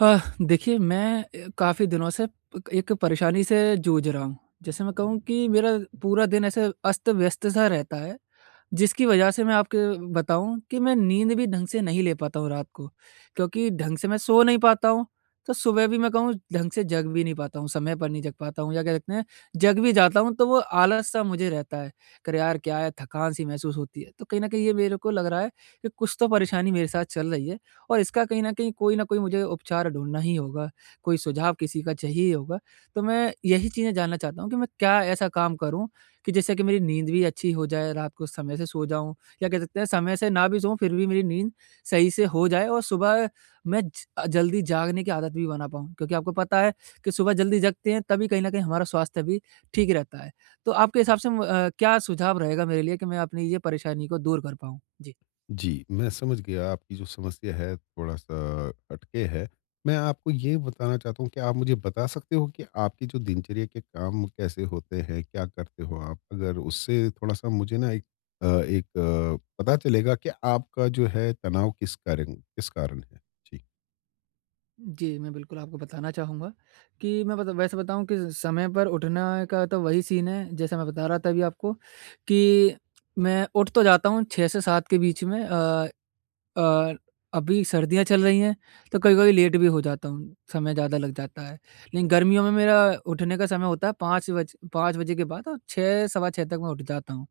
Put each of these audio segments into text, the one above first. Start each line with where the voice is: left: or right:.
right: हा, देखिए, मैं अ, काफ़ी दिनों से पक एक परेशानी से जूझ रहा हूँ। जैसे मैं कहूँ कि मेरा पूरा दिन ऐसे अस्त-व्यस्त सा रहता है, जिसकी वजह से मैं आपके बताऊँ कि मैं नींद भी ढंग से नहीं ले पाता हूँ रात को, क्योंकि ढंग से मैं सो नहीं पाता हूँ। तो सुबह भी मैं कहूँ, ढंग से जग भी नहीं पाता हूँ, समय पर नहीं जग पाता हूँ या कह सकते हैं, जग भी जाता हूँ तो वो आलस-सा मुझे रहता है कि अरे! यार, क्या है थकान-सी महसूस होती है। तो कहीं न कहीं ये मेरे को लग रहा है कि कुछ तो परेशानी मेरे साथ चल रही है, और इसका कहीं न कहीं कोई न कोई मुझे उपचार ढूँढना ही होगा, कोई सुझाव किसी का चाहिए ही होगा। तो मैं यही चीज़ें जानना चाहता हूँ कि मैं क्या ऐसा काम करूँ कि जिससे कि मेरी नींद भी अच्छी हो जाए, रात को समय से सो जाऊँ, या कह सकते हैं समय से ना भी सोऊँ, फिर भी मेरी नींद सही से हो जाए। और सुबह मैं ज अ, जल्दी जागने की आदत भी बना पाऊँ, क्योंकि आपको पता है कि सुबह जल्दी जगते हैं, तभी कहीं न कहीं हमारा स्वास्थ्य भी ठीक रहता है। तो आपके हिसाब से म अ, क्या सुझाव रहेगा मेरे लिए कि मैं अपनी ये परेशानी को दूर कर पाऊँ? जी।
left: जी, मैं समझ गया आपकी जो समस्या है, थोड़ा-सा हटके है। मैं आपको ये बताना चाहता हूँ कि आप मुझे बता सकते हो कि आपकी जो दिनचर्या के काम कैसे होते हैं, क्या करते हो आप? अगर उससे थोड़ा-सा मुझे ना एक अ एक अ, पता चलेगा कि आपका जो है तनाव किस कारण किस कारण है? जी।
right: जी, मैं बिल्कुल आपको बताना चाहूँगा कि मैं मतलब वैसे बताऊँ किस समय पर उठना का तो वही सीन है जैसे मैं बता रहा था अभी आपको कि मैं उठ तो जाता हूँ 6 से 7 के बीच में अ, और अभी सर्दियाँ चल रही हैं तो कभी-कभी लेट भी हो जाता हूँ। समय ज़्यादा लग जाता है लेकिन गर्मियों में मेरा उठने का समय होता है 5 बज 5 बजे के बाद और 6 सवा 6 तक मैं उठ जाता हूँ।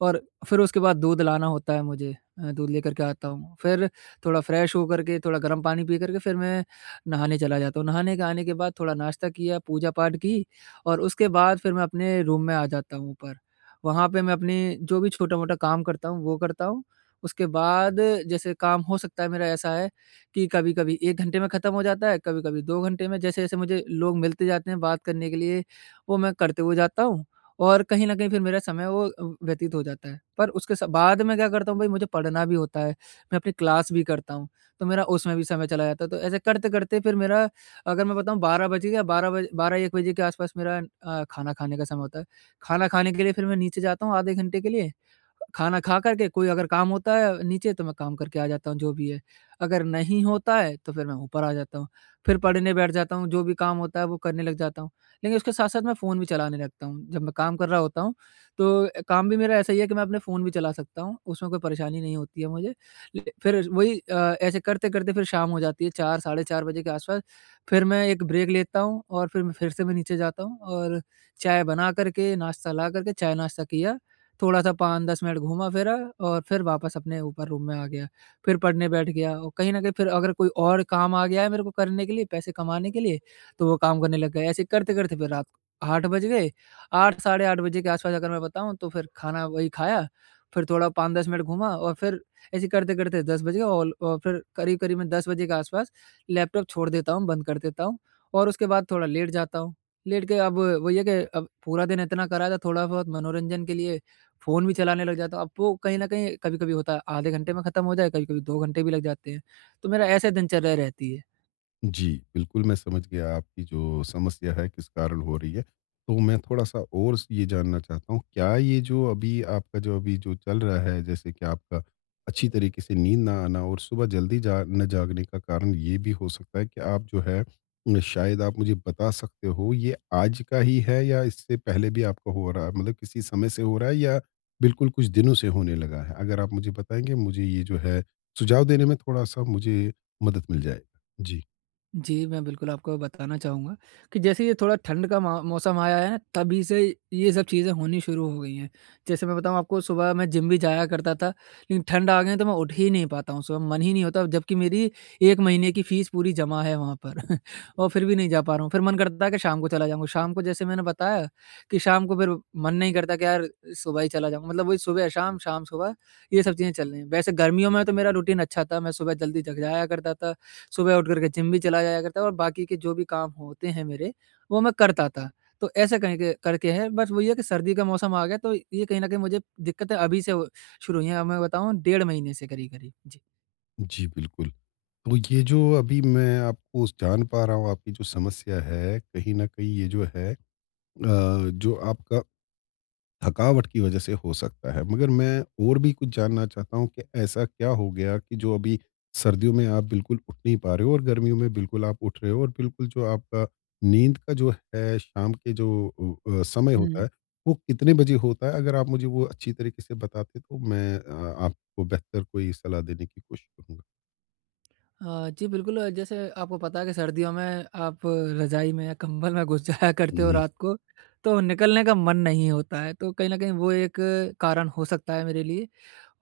right: और फिर उसके बाद दूध लाना होता है मुझे अ, दूध लेकर के आता हूँ फिर थोड़ा फ्रेश हो कर के थोड़ा गर्म पानी पी कर के फिर मैं नहाने चला जाता हूँ। नहाने के आने के बाद थोड़ा नाश्ता किया, पूजा-पाठ की और उसके बाद फिर मैं अपने रूम में आ जाता हूँ ऊपर वहाँ पे मैं अपनी जो भी छोटा-मोटा काम करता हूँ वो करता हूँ। उसके बाद जैसे काम हो सकता है मेरा ऐसा है कि कभी-कभी 1 घंटे में ख़त्म हो जाता है, कभी-कभी 2 घंटे में जैसे-जैसे मुझे लोग मिलते जाते हैं बात करने के लिए वो मैं करते हुए जाता हूँ। और कहीं न कहीं फिर मेरा समय वो व्यतीत हो जाता है पर उसके सा बाद मैं क्या करता हूँ भाई मुझे पढ़ना भी होता है, मैं अपनी क्लास भी करता हूँ तो मेरा उसमें भी समय चला जाता है तो ऐसे करते-करते फिर मेरा अगर मैं बताऊँ 12 बज गया 12 बजे 12-1 बजे के आस-पास मेरा अ, खाना खाने का समय होता है। खाना खाने के लिए फिर मैं नीचे जाता हूँ आधे घंटे के लिए खाना खाकर के कोई अगर काम होता है नीचे तो मैं काम करके आ जाता हूँ जो भी है। अगर नहीं होता है तो फिर मैं ऊपर आ जाता हूँ, फिर पढ़ने बैठ जाता हूँ जो भी काम होता है वो करने लग जाता हूँ। लेकिन उसके साथ-साथ मैं फ़ोन भी चलाने लगता हूँ। जब मैं काम कर रहा होता हूँ तो अ, काम भी मेरा ऐसा ही है कि मैं अपने फ़ोन भी चला सकता हूँ उसमें कोई परेशानी नहीं होती है मुझे ल फिर वही अ, ऐसे करते-करते फिर शाम हो जाती है 4 साढ़े 4 बजे के आस-पास फिर मैं एक ब्रेक लेता हूँ और फिर म फिर से मैं नीचे जाता हूँ और चाय बना कर के नाश्ता ला कर के चाय नाश्ता किया थोड़ा-सा 5-10 मिनट घूमा फिरा और फिर वापस अपने ऊपर रूम में आ गया फिर पढ़ने बैठ गया और कहीं न कहीं फिर अगर कोई और काम आ गया है मेरे को करने के लिए पैसे कमाने के लिए तो वो काम करने लग गए। ऐसे करते-करते फिर रात को 8 बज गए, 8 साढ़े 8 के आस-पास अगर मैं बताऊँ तो फिर खाना वही खाया फिर थोड़ा 5-10 मिनट घूमा और फिर ऐसे करते-करते 10 बज गए और अ, फिर करीब-करीब मैं 10 बजे के आस-पास लैपटॉप छोड़ देता हूँ, बंद कर देता हूँ और उसके बाद थोड़ा लेट जाता हूँ। लेट के अब वही है कि अब पूरा दिन इतना करा था थोड़ा बहुत मनोरंजन के लिए फ़ोन भी चलाने लग जाता हूँ अब वो कहीं न कहीं कभी-कभी होता है आधे घंटे में ख़त्म हो जाए कभी-कभी 2 घंटे भी लग जाते हैं तो मेरा ऐसे दिनचर्या रहती है।
left: जी, बिल्कुल। मैं समझ गया आपकी जो समस्या है, किस कारण हो रही है। तो मैं थोड़ा-सा और ये जानना चाहता हूँ क्या ये जो अभी आपका जो अभी जो चल रहा है जैसे कि आपका अच्छी तरीके से नींद ना आना और सुबह जल्दी ज न जागने का कारण ये भी हो सकता है कि आप जो है अ, शायद आप मुझे बता सकते हो ये आज का ही है या इससे पहले भी आपका हो रहा है? मतलब किसी समय से हो रहा है या बिल्कुल कुछ दिनों से होने लगा है? अगर आप मुझे बताएँगे मुझे ये जो है सुझाव देने में थोड़ा-सा मुझे मदद मिल जाए। जी।
right: जी, मैं बिल्कुल आपको बताना चाहूँगा। कि जैसे ये थोड़ा ठंड का म मौसम आया है, तभी से ये सब चीज़ें होनी शुरू हो गई हैं। जैसे मैं बताऊँ आपको सुबह मैं जिम भी जाया करता था लेकिन ठंड आ गई तो मैं उठ ही नहीं पाता हूँ, सुबह मन ही नहीं होता और जब की मेरी 1 महीने की फीस पूरी जमा है वहाँ पर। और फिर भी नहीं जा पा रहा हूँ। फिर मन करता था कि शाम को चला जाऊँगा। शाम को जैसे मैंने बताया कि शाम को फिर मन नहीं करता कि यार सुबह ही चला जाऊँ मतलब वही सुबह शाम, शाम सुबह ये सब चीज़ें चल रही हैं। वैसे गर्मियों में तो मेरा रूटीन अच्छा था मैं सुबह जल्दी जग जाया करता था। सुबह उठ करके जिम भी चला जाया करता था और बाकी के जो भी काम होते हैं मेरे वो मैं करता था। तो ऐसे कहके करके है। बस वही है कि सर्दी का मौसम आ गया तो ये कहीं न कहीं मुझे दिक्कतें अभी से हो शुरू हुई है। अब मैं बताऊँ डेढ़ महीने से करीब-करीब। जी।
left: जी, बिल्कुल। तो, ये जो अभी मैं आपको जान पा रहा हूँ, आपकी जो समस्या है कहीं न कहीं ये जो है अ, जो आपका, थकावट की वजह से हो सकता है। मगर मैं और भी कुछ जानना चाहता हूँ, कि ऐसा क्या हो गया कि जो अभी सर्दियों में आप बिल्कुल उठ नहीं पा रहे हो और गर्मियों में बिल्कुल आप उठ रहे हो और बिल्कुल जो आपका नींद का जो है, शाम के जो ओ अ, समय होता
right: हुँ।
left: है, वो कितने बजे होता है? अगर आप मुझे वो अच्छी तरीक़े से बताते तो मैं अ, आपको बेहतर कोई सलाह देने की कोशिश करूँगा।
right: अ, जी बिल्कुल जैसे आपको पता है, कि सर्दियों में आप रजाई में या कंबल में घुस जाया
left: हुँ,
right: करते हो
left: हुँ।
right: रात को, तो निकलने का मन नहीं होता है, तो कहीं न कहीं वो एक कारण हो सकता है मेरे लिए।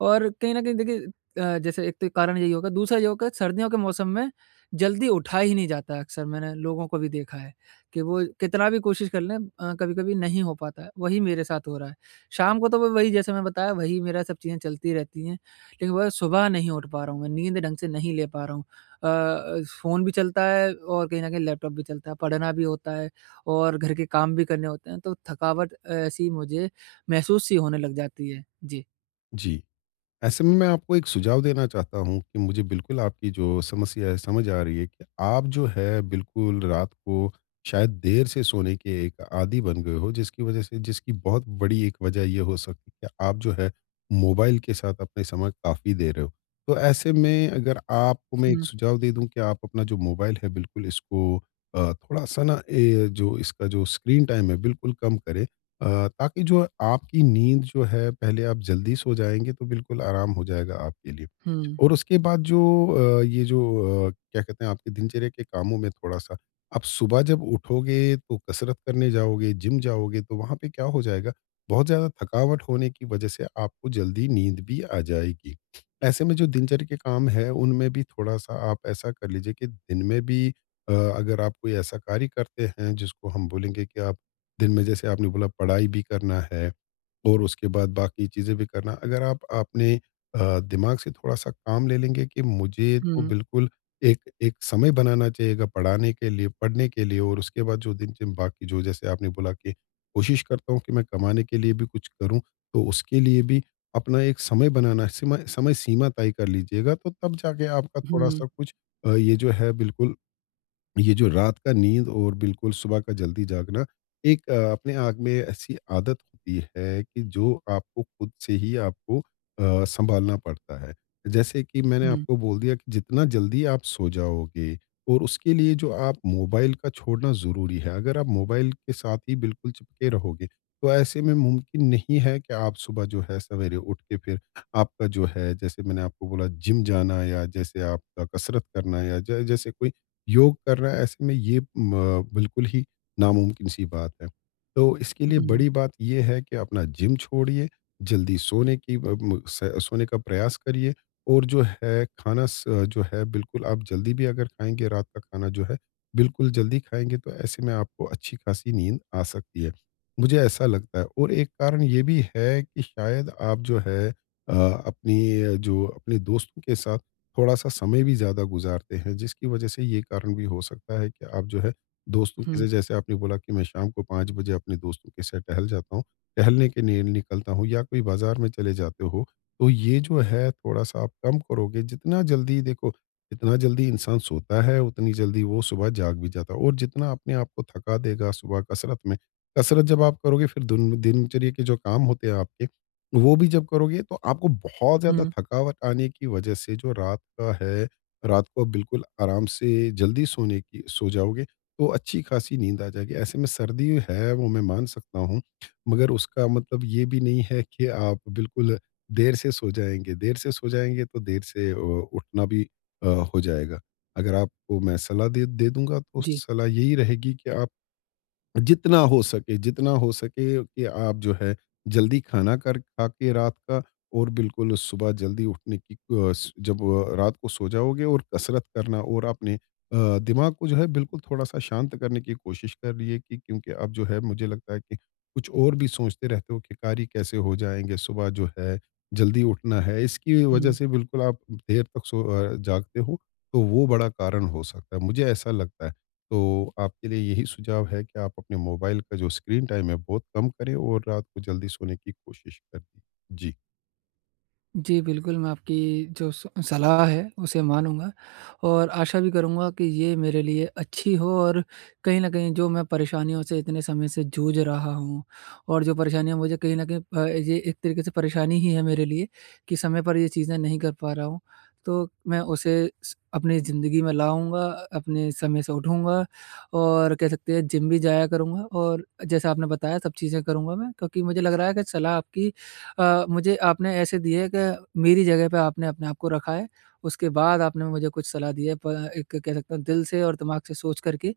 right: और कहीं न कहीं देखिए अ, जैसे एक तो कारण यही होगा, दूसरा ये होगा सर्दियों के मौसम में जल्दी उठा ही नहीं जाता है अक्सर मैंने लोगों को भी देखा है, कि वो कितना भी कोशिश कर लें अ, कभी-कभी नहीं हो पाता है, वही मेरे साथ हो रहा है। शाम को तो वो वही जैसा मैं बताया वही मेरा सब चीज़ें चलती रहती हैं। लेकिन वह सुबह नहीं उठ पा रहा हूँ, मैं नींद ढंग से नहीं ले पा रहा हूँ। अ, फ़ोन भी चलता है और कहीं न कहीं लैपटॉप भी चलता है, पढ़ना भी होता है और घर के काम भी करने होते हैं, तो थकावट ऐसी मुझे महसूस सी होने लग जाती है। जी।
left: जी। ऐसे में मैं आपको एक सुझाव देना चाहता हूँ कि मुझे बिल्कुल आपकी जो समस्या है, समझ आ रही है कि आप जो है बिल्कुल रात को, शायद देर से सोने के एक आदी बन गए हो जिसकी वजह से जिसकी बहुत बड़ी एक वजह ये हो सकती कि आप जो है मोबाइल के साथ अपने समय काफ़ी दे रहे हो। तो ऐसे में अगर आपको मैं एक
right: हुँ।
left: सुझाव दे दूँ कि, आप अपना जो मोबाइल है बिल्कुल इसको अ, थोड़ा-सा न ये जो इसका जो स्क्रीन टाइम है बिल्कुल कम करें अ, ताकि जो आपकी नींद जो है पहले आप जल्दी सो जाएँगे, तो बिल्कुल आराम हो जाएगा आपके लिए।
right: हुँ।
left: और उसके बाद जो अ, ये जो अ, क्या कहते हैं आपके दिनचर्या के कामों में थोड़ा-सा आप सुबह जब उठोगे तो कसरत करने जाओगे, जिम जाओगे तो वहाँ पे क्या हो जाएगा, बहुत ज़्यादा थकावट होने की वजह से आपको जल्दी नींद भी आ जाएगी। ऐसे में जो दिनचर्या के काम है उनमें भी थोड़ा-सा आप ऐसा कर लीजिए कि दिन में भी अ, अगर आप कोई ऐसा कार्य करते हैं जिसको हम बोलेंगे कि आप, दिन में जैसे आपने बोला पढ़ाई भी करना है और उसके बाद बाकी चीजें भी करना है। अगर आप आपने अ, दिमाग से थोड़ा-सा काम ले लेंगे कि मुझे तो
right: हुँ।
left: बिल्कुल एक, एक समय बनाना चाहिए गा पढ़ाने के लिए, पढ़ने के लिए और उसके बाद जो दिन बाकी जो जैसे आपने बोला कि कोशिश करता हूँ कि मैं कमाने के लिए भी कुछ करूँ। तो उसके लिए भी अपना एक समय बनाना सीमा समय-सीमा तय कर लीजिएगा, तो तब जाके आपका
right: हुँ।
left: थोड़ा-सा कुछ अ, ये जो है बिल्कुल ये जो रात का नींद और बिल्कुल सुबह का जल्दी जागना एक अ, अपने आग में ऐसी आदत होती है कि, जो आपको खुद से ही आपको अ, सँभालना पड़ता है। जैसे कि मैंने
right: हुँ।
left: आपको बोल दिया कि, जितना जल्दी आप सो जाओगे और उसके लिए जो आप मोबाइल का छोड़ना ज़रूरी है, अगर आप मोबाइल के साथ ही बिल्कुल चिपके रहोगे, तो ऐसे में मुमकिन नहीं है कि आप सुबह जो है सवेरे उठ के फिर आपका जो है जैसे मैंने आपको बोला जिम जाना या जैसे आपका कसरत करना या ज जैसे कोई योग कर रहा है, ऐसे में ये म बिल्कुल ही नामुमकिन सी बात है। तो इसके लिए
right: हुँ।
left: बड़ी बात ये है कि अपना जिम छोड़िए। जल्दी सोने की ब म स सोने का प्रयास करिए और जो है खाना स जो है बिल्कुल आप जल्दी भी अगर खाएँगे, रात का खाना जो है बिल्कुल जल्दी खाएँगे तो ऐसे में आपको अच्छी खासी नींद आ सकती है। मुझे ऐसा लगता है और एक कारण ये भी है कि शायद आप जो है अ, अपनी जो अपने दोस्तों के साथ थोड़ा-सा समय भी ज़्यादा गुजारते हैं, जिसकी वजह से ये कारण भी हो सकता है कि आप जो है दोस्तों के
right: हुँ।
left: लिए जैसे आपने बोला कि मैं शाम को 5 बजे अपने दोस्तों के साथ टहल जाता हूँ टहलने के लिए निकलता हूँ या कोई बाजार में चले जाते हो, तो ये जो है थोड़ा-सा आप कम करोगे, जितना जल्दी देखो जितना जल्दी इंसान सोता है उतनी जल्दी वो सुबह जाग भी जाता है और जितना अपने आपको थका देगा सुबह कसरत में कसरत जब आप करोगे फिर दिन दिनचर्या के जो काम होते हैं आपके वो भी जब करोगे, तो आपको बहुत ज़्यादा
right: हुँ।
left: थकावट आने की वजह से जो रात का है, रात को बिल्कुल आराम से जल्दी सोने की सो जाओगे, तो अच्छी खासी नींद आ जाएगी। ऐसे में सर्दी है वो मैं मान सकता हूँ, मगर उसका मतलब ये भी नहीं है कि आप बिल्कुल देर से सो जाएँगे। देर से सो जाएँगे तो देर से ओ उठना भी अ, हो जाएगा। अगर आपको मैं सलाह दे दे दूँगा तो
right: जी।
left: सलाह यही रहेगी कि आप जितना हो सके जितना हो सके कि आप जो है जल्दी खाना कर खा के रात का और बिल्कुल सुबह जल्दी उठने की अ, जब वो अ, रात को सो जाओगे और कसरत करना और आपने अ, दिमाग को जो है बिल्कुल थोड़ा-सा शांत करने की कोशिश करिए कि क्योंकि अब जो है मुझे लगता है कि कुछ और भी सोचते रहते हो कि कार्य कैसे हो जाएँगे? सुबह जो है जल्दी उठना है। इसकी वजह
right: हुँ।
left: से बिल्कुल आप देर तक सो अ, जागते हो तो वो बड़ा कारण हो सकता है। मुझे ऐसा लगता है, तो आपके लिए यही सुझाव है कि आप अपने मोबाइल का जो स्क्रीन टाइम है बहुत कम करें और रात को जल्दी सोने की कोशिश करें। जी।
right: जी, बिल्कुल मैं आपकी जो स सलाह है, उसे मानूँगा और आशा भी करूँगा कि ये मेरे लिए अच्छी हो। और कहीं न कहीं जो मैं परेशानियों से इतने समय से जूझ रहा हूँ और जो परेशानियाँ मुझे कहीं न कहीं अ, ये एक तरीके से परेशानी ही है मेरे लिए, कि समय पर ये चीज़ें नहीं कर पा रहा हूँ। तो मैं उसे स अपनी ज़िंदगी में लाऊँगा अ अपने समय से उठूँगा और कह सकते हैं, जिम भी जाया करूँगा और जैसा आपने बताया सब चीज़ें करूँगा मैं। क्योंकि मुझे लग रहा है कि सलाह आपकी अ, मुझे आपने ऐसे दी है, कि मेरी जगह पे आपने अपने आप को रखा है, उसके बाद आपने मुझे कुछ सलाह दी है, प अ, एक कह सकते हैं, दिल से और दिमाग से सोच कर के।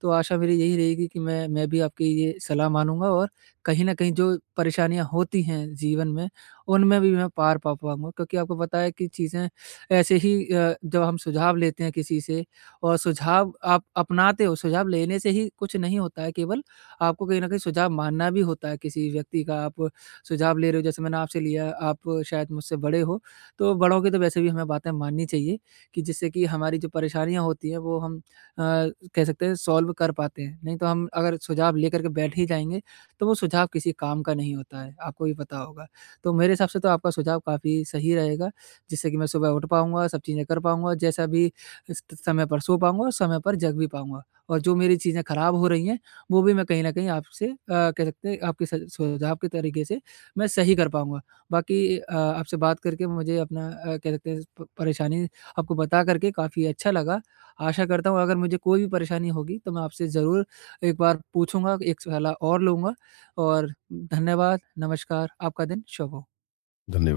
right: तो, आशा मेरी यही रहेगी कि मैं मैं भी आपकी ये सलाह मानूँगा और कहीं न कहीं जो परेशानियाँ होती हैं, जीवन में, उनमें भी मैं पार पा पाऊँगा। क्योंकि आपको पता है कि चीज़ें ऐसे ही अ, जब हम सुझाव लेते हैं किसी से और सुझाव आप अपनाते हो, सुझाव लेने से ही कुछ नहीं होता है केवल, आपको कहीं न कहीं सुझाव मानना भी होता है, किसी व्यक्ति का आप सुझाव ले रहे हो जैसे मैंने आपसे लिया, आप शायद मुझसे बड़े हो, तो बड़ों की तो वैसे भी हमें बातें माननी चाहिए, कि जिससे कि हमारी जो परेशानियाँ होती हैं, वो हम अ, कह सकते हैं सॉल्व कर पाते हैं। नहीं तो हम अगर सुझाव लेकर के बैठ ही जाएँगे, तो वो सुझाव किसी काम का नहीं होता है, आपको भी पता होगा। तो मेरे हिसाब से तो आपका सुझाव काफ़ी सही रहेगा, जिससे कि मैं सुबह उठ पाऊँगा, सब चीज़ें कर पाऊँगा जैसा अभी इस किस समय पर सो पाऊँगा और समय पर जग भी पाऊँगा। और जो मेरी चीज़ें खराब़ हो रही हैं, वो भी मैं कहीं न कहीं आपसे अ, कह सकते हैं, आपके सझ सुझाव के तरीके से मैं सही कर पाऊँगा। बाकी अ, आपसे बात करके मुझे अपना अ, कह सकते हैं प परेशानी आपको बता कर के काफ़ी अच्छा लगा। आशा करता हूँ अगर मुझे कोई भी परेशानी होगी, तो मैं आपसे ज़रूर एक बार पूछूँगा, एक सलाह और लूँगा और धन्यवाद, नमस्कार, आपका दिन शुभ हो।
left: धन्यवाद।